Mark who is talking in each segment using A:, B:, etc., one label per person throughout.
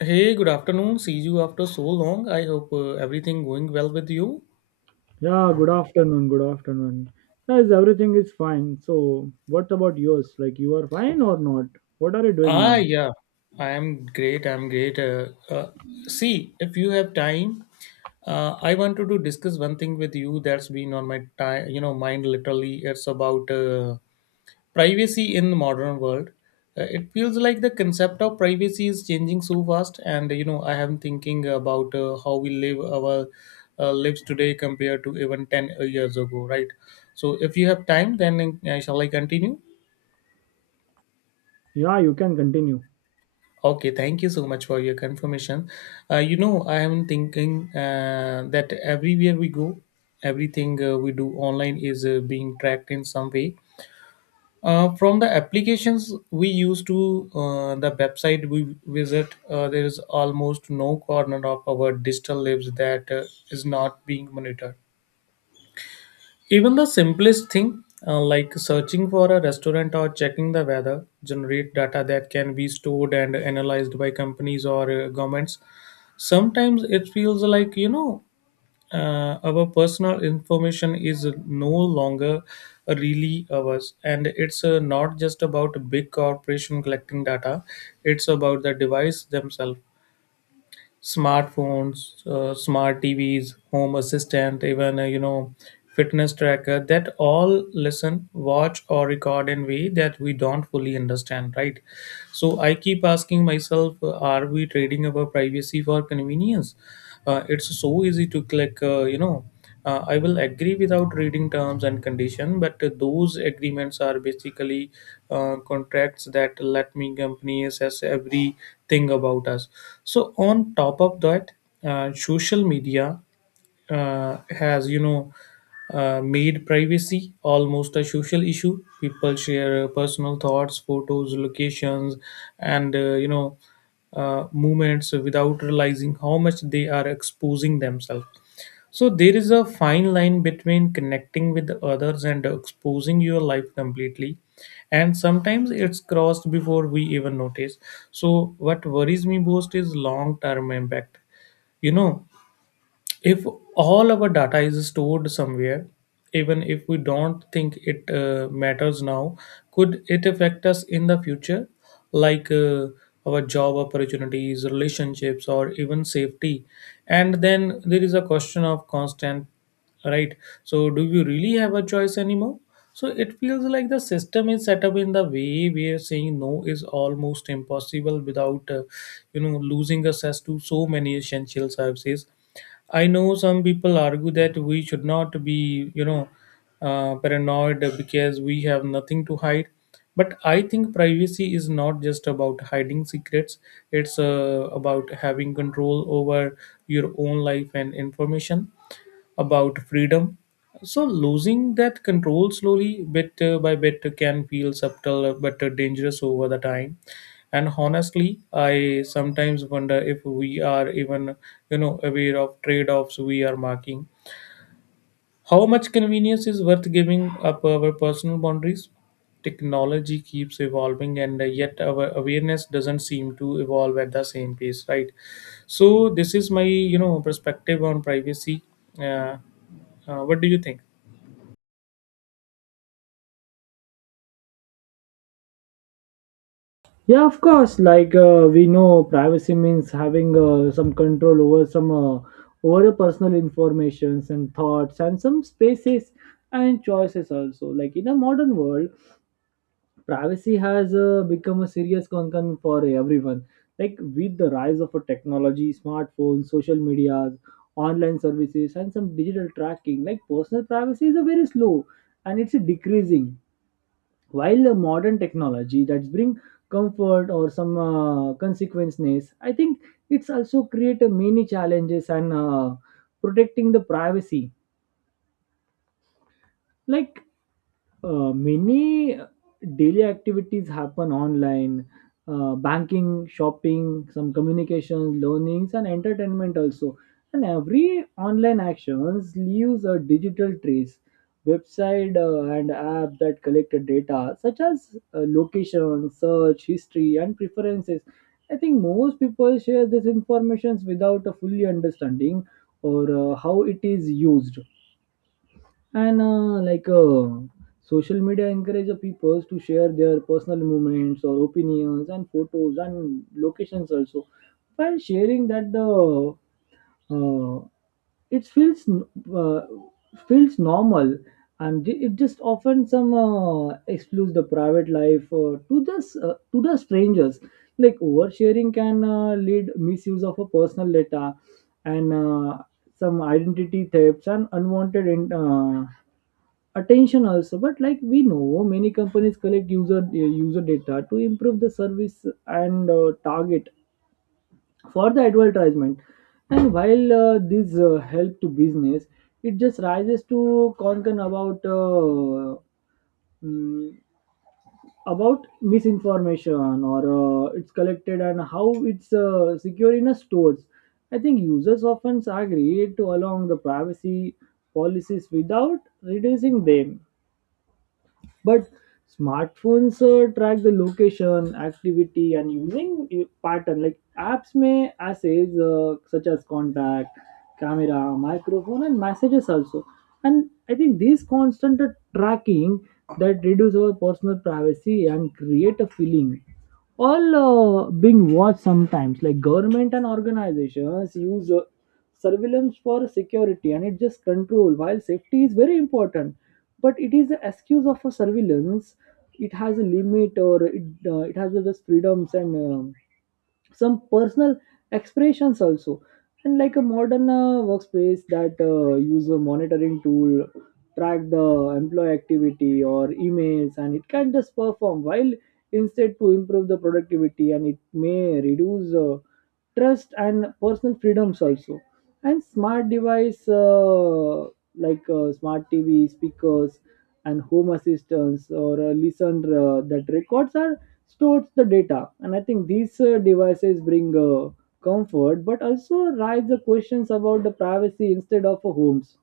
A: Hey, good afternoon. See you after so long. I hope everything going well with you.
B: Yeah, good afternoon. Good afternoon. Guys, everything is fine. So, what about yours? Like, you are fine or not? What are you doing
A: Ah,
B: now?
A: yeah. I am great. I'm great. See, if you have time, I wanted to discuss one thing with you that's been on my mind literally. It's about privacy in the modern world. It feels like the concept of privacy is changing so fast, and I am thinking about how we live our lives today compared to even 10 years ago, right? So if you have time, then shall I continue?
B: Yeah, you can continue.
A: Okay, thank you so much for your confirmation. I am thinking that everywhere we go, everything we do online is being tracked in some way. From the applications we use to the website we visit, there is almost no corner of our digital lives that is not being monitored. Even the simplest thing, like searching for a restaurant or checking the weather, generate data that can be stored and analyzed by companies or governments. Sometimes it feels like, our personal information is no longer really ours, and it's not just about a big corporation collecting data. It's about the device themselves: smartphones, smart tvs, home assistant, even fitness tracker, that all listen, watch or record in way that we don't fully understand, right? So I keep asking myself, are we trading our privacy for convenience? It's so easy to click, I will agree, without reading terms and condition, but those agreements are basically contracts that let me company assess everything about us. So on top of that, social media has, made privacy almost a social issue. People share personal thoughts, photos, locations, and movements without realizing how much they are exposing themselves. So there is a fine line between connecting with others and exposing your life completely, and sometimes it's crossed before we even notice. So what worries me most is long term impact. you know if all our data is stored somewhere, even if we don't think it matters now, could it affect us in the future? Like, our job opportunities, relationships, or even safety. And then there is a question of constant, right? So do you really have a choice anymore? So it feels like the system is set up in the way where saying no is almost impossible without losing access to so many essential services. I know some people argue that we should not be, paranoid because we have nothing to hide. But I think privacy is not just about hiding secrets. It's about having control over your own life and information, about freedom. So losing that control slowly, bit by bit, can feel subtle but dangerous over the time. And honestly, I sometimes wonder if we are even, aware of trade-offs we are making. How much convenience is worth giving up our personal boundaries? Technology keeps evolving, and yet our awareness doesn't seem to evolve at the same pace, right? So this is my, perspective on privacy. Uh, what do you think?
B: Yeah, of course. Like, we know privacy means having some control over some over your personal informations and thoughts and some spaces and choices also. Like in a modern world, privacy has become a serious concern for everyone. Like with the rise of a technology, smartphones, social medias, online services, and some digital tracking, like personal privacy is a very slow and it's a decreasing. While the modern technology that's bring comfort or some consequences, I think it's also create a many challenges and protecting the privacy. Like Many daily activities happen online, banking, shopping, some communications, learnings, and entertainment also. And every online actions leaves a digital trace. Website and app that collect the data, such as location, search, history, and preferences. I think most people share this information without a fully understanding or how it is used, and like social media encourages people to share their personal moments or opinions and photos and locations also. While sharing that, the uh, it feels uh, feels normal, and it just often some excludes the private life to the strangers. Like oversharing can lead misuse of a personal data and some identity thefts and unwanted attention also. But like we know many companies collect user data to improve the service and target for the advertisement. And while this help to business, it just rises to concern about mm, about misinformation or it's collected and how it's secure in a stores. I think users often agree to along the privacy policies without reducing them. But smartphones track the location activity and using pattern, like apps may assess such as contact, camera, microphone and messages also. And I think this constant tracking that reduce our personal privacy and create a feeling all being watched sometimes. Like government and organizations use surveillance for security and it just control. While safety is very important, but it is the excuse of a surveillance, it has a limit or it has just freedoms and some personal expressions also. And like a modern workspace that use a monitoring tool, track the employee activity or emails, and it can just perform while instead to improve the productivity, and it may reduce trust and personal freedoms also. And smart device, smart TV speakers and home assistants, or listen, that records are stores the data. And I think these devices bring comfort, but also raise the questions about the privacy instead of homes.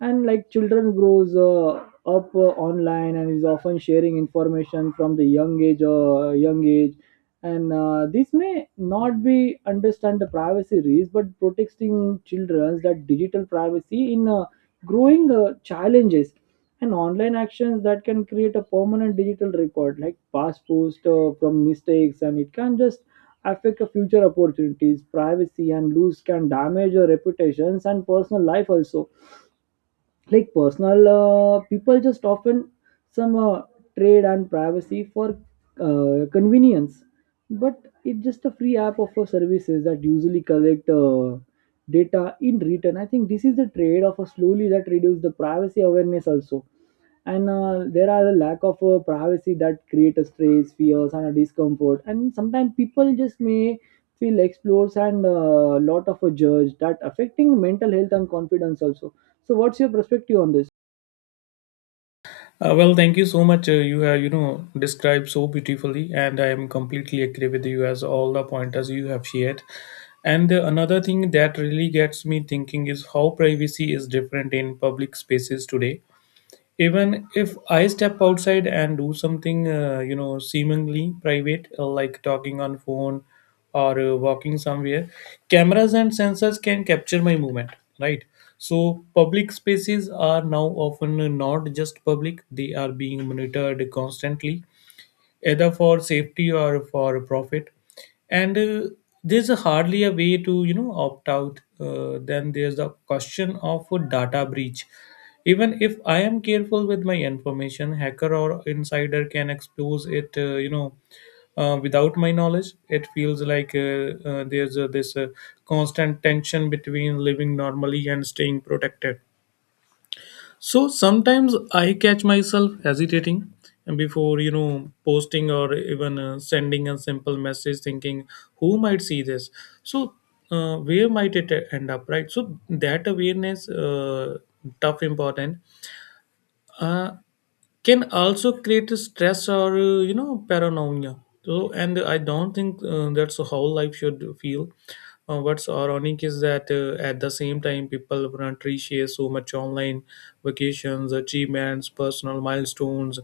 B: And like children grows up online and is often sharing information from the young age or young age. And this may not be understand the privacy risk, but protecting children that digital privacy in growing challenges. And online actions that can create a permanent digital record, like past post from mistakes, and it can just affect the future opportunities privacy, and lose can damage your reputations and personal life also. Like personal people just often some trade and privacy for convenience. But it's just a free app of services that usually collect data in return. I think this is the trade of a slowly that reduce the privacy awareness also. And there are a lack of privacy that create a stress, fears and a discomfort, and sometimes people just may feel explores and a lot of a judge that affecting mental health and confidence also. So what's your perspective on this?
A: Well, thank you so much. You have, described so beautifully, and I am completely agree with you as all the pointers you have shared. And another thing that really gets me thinking is how privacy is different in public spaces today. Even if I step outside and do something, seemingly private, like talking on phone or walking somewhere, cameras and sensors can capture my movement, right? So public spaces are now often not just public, they are being monitored constantly, either for safety or for profit. And there's hardly a way to, opt out. Then there's the question of a data breach. Even if I am careful with my information, hacker or insider can expose it, without my knowledge. It feels like there's this constant tension between living normally and staying protected. So sometimes I catch myself hesitating before, posting or even sending a simple message, thinking who might see this. So where might it end up, right? So that awareness tough important. Uh, can also create a stress or, paranoia. So, and I don't think that's how life should feel. What's ironic is that at the same time, people want to share so much online: vacations, achievements, personal milestones.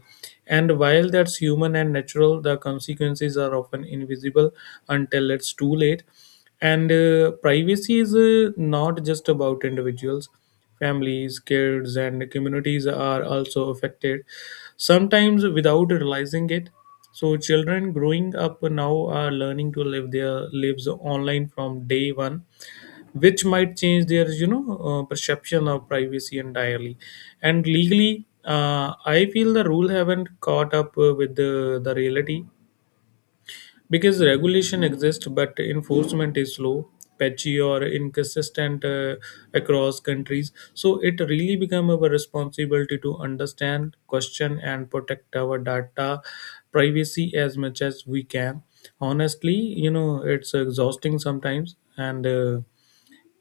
A: And while that's human and natural, the consequences are often invisible until it's too late. And privacy is not just about individuals. Families, kids, and communities are also affected, sometimes without realizing it. So, children growing up now are learning to live their lives online from day one, which might change their, perception of privacy entirely. And legally, I feel the rule haven't caught up with the reality, because regulation exists but enforcement is slow, patchy, or inconsistent across countries. So it really become our responsibility to understand, question, and protect our data privacy as much as we can. Honestly, it's exhausting sometimes, and uh,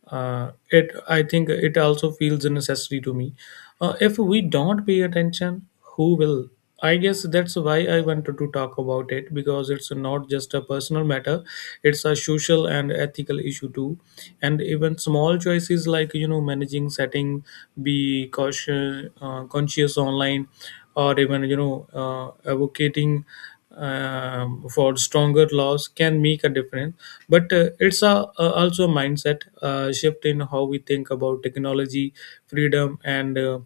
A: uh, it, I think it also feels a necessity to me. If we don't pay attention, who will? I guess that's why I wanted to talk about it, because it's not just a personal matter, it's a social and ethical issue too. And even small choices, like, managing setting, be cautious, conscious online, or even, advocating, for stronger laws, can make a difference. But it's a also a mindset shift in how we think about technology, freedom, and uh,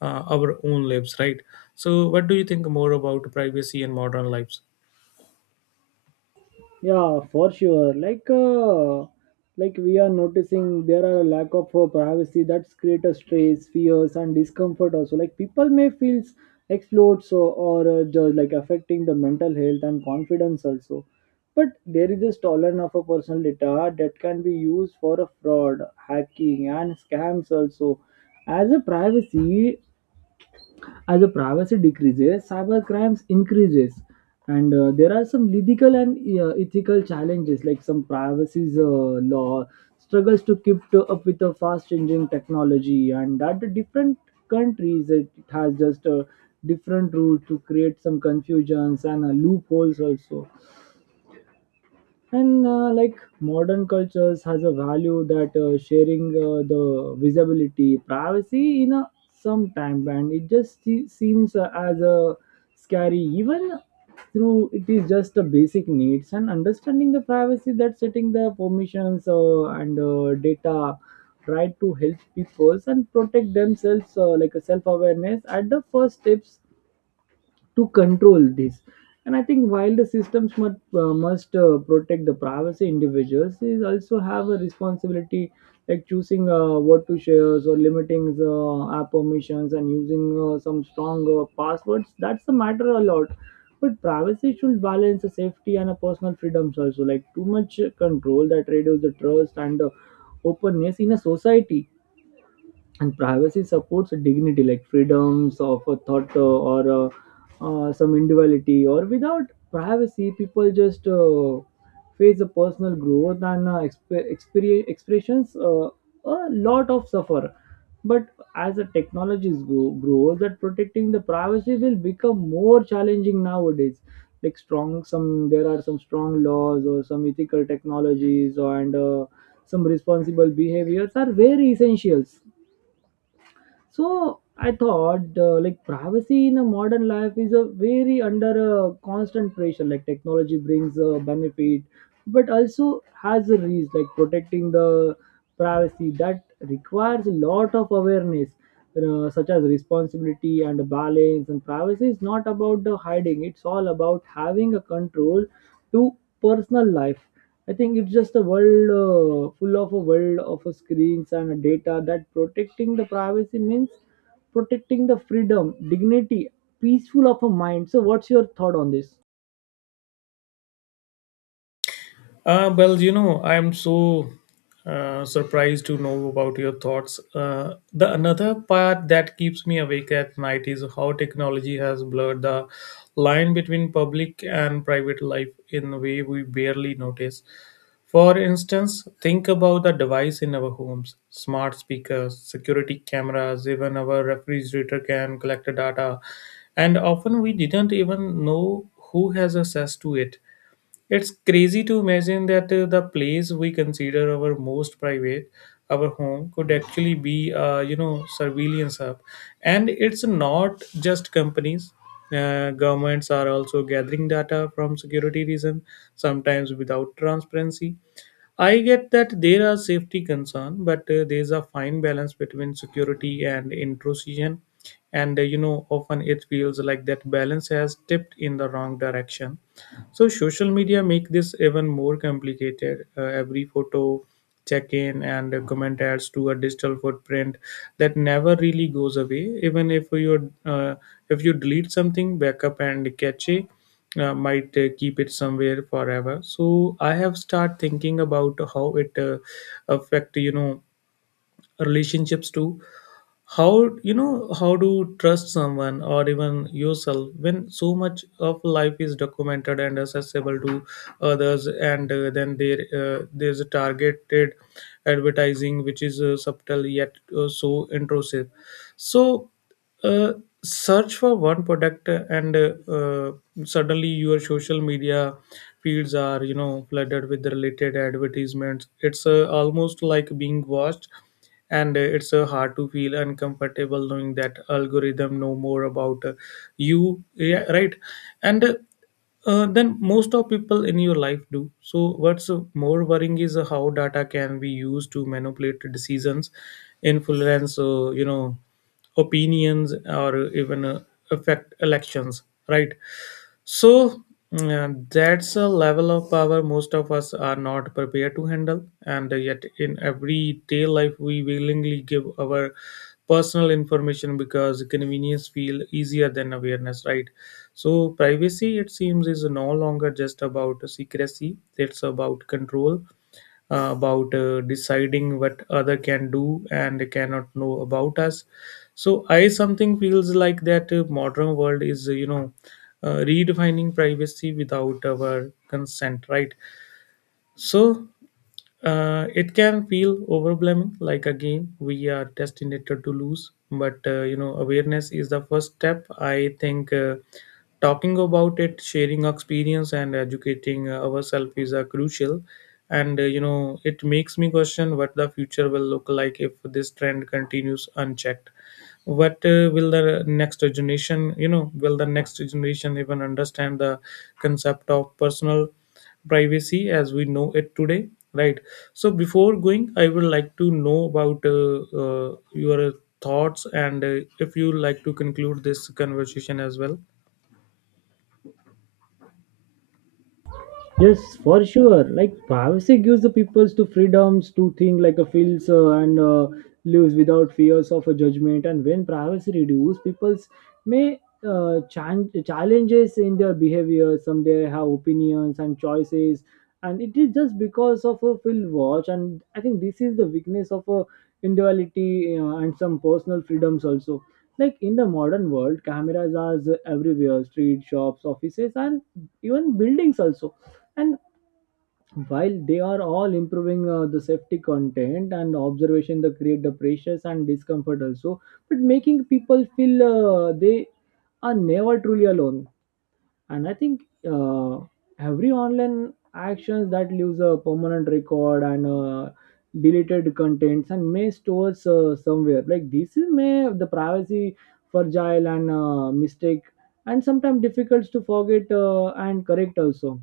A: uh, our own lives, right? So what do you think more about privacy and modern lives?
B: Yeah, for sure. Like we are noticing there are a lack of privacy that's create a stress, fears and discomfort also. Like people may feel explored so, or just like affecting the mental health and confidence also. But there is this tolerance of a personal data that can be used for a fraud, hacking and scams also. As a privacy As the privacy decreases, cyber crimes increases, and there are some legal and ethical challenges, like some privacy law struggles to up with the fast-changing technology, and that the different countries, it has just a different rule to create some confusions and loopholes also. And like modern cultures has a value that sharing the visibility privacy in a some time, and it just seems as a scary, even through it is just a basic needs. And understanding the privacy, that setting the permissions and data right to help people and protect themselves, like a self-awareness at the first steps to control this. And I think while the systems must, must protect the privacy individuals, they also have a responsibility, like choosing what to share, or limiting the app permissions and using some strong passwords. That's the matter a lot. But privacy should balance the safety and a personal freedoms also. Like too much control that reduces the trust and openness in a society. And privacy supports dignity, like freedoms of a thought or some individuality, or without privacy people just face a personal growth and experience expressions, a lot of suffer. But as the technologies grow, grow that protecting the privacy will become more challenging nowadays. Like strong some there are some strong laws or some ethical technologies, and some responsible behaviors are very essentials. So I thought, like privacy in a modern life is a very under a constant pressure. Like technology brings a benefit, but also has a risk. Like protecting the privacy that requires a lot of awareness, such as responsibility and balance. And privacy is not about the hiding; it's all about having a control to personal life. I think it's just a world full of a world of a screens and data, that protecting the privacy means protecting the freedom, dignity, peaceful of a mind. So, what's your thought on this?
A: Well, I am so surprised to know about your thoughts. The another part that keeps me awake at night is how technology has blurred the line between public and private life in a way we barely notice. For instance, think about the device in our homes: smart speakers, security cameras, even our refrigerator can collect data, and often we didn't even know who has access to it. It's crazy to imagine that the place we consider our most private, our home, could actually be, surveillance hub. And it's not just companies. Governments are also gathering data from security reason, sometimes without transparency. I get that there are safety concerns, but there's a fine balance between security and intrusion. And often it feels like that balance has tipped in the wrong direction. So social media make this even more complicated. Every photo, check in, and a comment adds to a digital footprint that never really goes away. Even if you delete something, backup and cache might keep it somewhere forever. So I have started thinking about how it affect, relationships too. How, how to trust someone or even yourself when so much of life is documented and accessible to others. And then there's a targeted advertising, which is subtle yet so intrusive. So uh, search for one product, and suddenly your social media feeds are, flooded with the related advertisements. It's almost like being watched. And it's hard to feel uncomfortable knowing that algorithm know more about you, yeah, right. And then most of people in your life do. So what's more worrying is how data can be used to manipulate decisions, influence opinions, or even affect elections, right? So, that's a level of power most of us are not prepared to handle, and yet in everyday life we willingly give our personal information because convenience feel easier than awareness, right? So privacy, it seems, is no longer just about secrecy. It's about control, about deciding what other can do and cannot know about us. So I something feels like that modern world is, redefining privacy without our consent, right? So it can feel overwhelming, like a game we are destined to lose. But awareness is the first step. I think talking about it, sharing experience, and educating ourselves is crucial. And it makes me question what the future will look like if this trend continues unchecked. What will the next generation even understand the concept of personal privacy as we know it today, right? So before going, I would like to know about your thoughts, and if you like to conclude this conversation as well.
B: Yes, for sure. Like privacy gives the peoples to freedoms to think like a feels and lives without fears of a judgment. And when privacy reduces, peoples may challenges in their behavior. Some they have opinions and choices, and it is just because of a field watch. And I think this is the weakness of a individuality and some personal freedoms also. Like in the modern world, cameras are everywhere, street, shops, offices, and even buildings also. And while they are all improving the safety content and observation that create the pressures and discomfort also, but making people feel they are never truly alone. And I think uh, every online actions that leaves a permanent record, and deleted contents and may stores somewhere, like this is may the privacy fragile and mistake, and sometimes difficult to forget and correct also.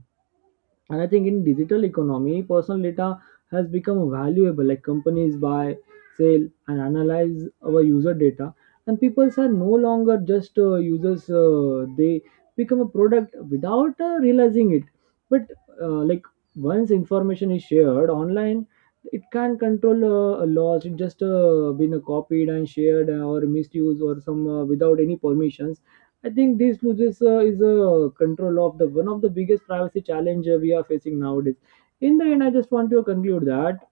B: And I think in digital economy, personal data has become valuable. Like companies buy, sell, and analyze our user data, and people are no longer just users. They become a product without realizing it. But like once information is shared online, it can control a loss. It just been copied and shared, or misused or some, without any permissions. I think these losses is a control of the one of the biggest privacy challenge we are facing nowadays. In the end, I just want to conclude that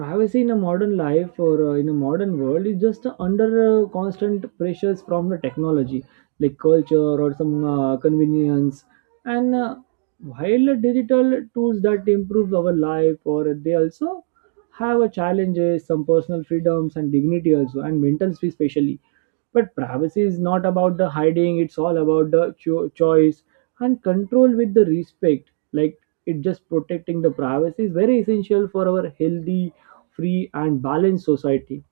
B: privacy in a modern life, or in a modern world, is just under constant pressures from the technology, like culture or some convenience. And while the digital tools that improve our life, or they also have a challenges, some personal freedoms and dignity also, and mental space especially. But privacy is not about the hiding; it's all about the choice and control with the respect. Like it just protecting the privacy is very essential for our healthy, free and balanced society.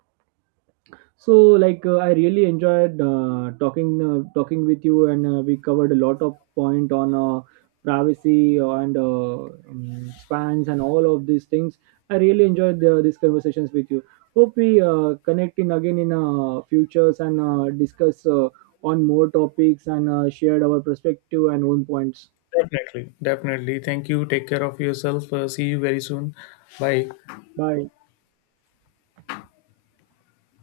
B: So, I really enjoyed talking with you, and we covered a lot of point on privacy and spans and all of these things. I really enjoyed these conversations with you. Hope we connect in again in futures and discuss on more topics and shared our perspective and own points.
A: Definitely, definitely, thank you. Take care of yourself. See you very soon. Bye.
B: Bye.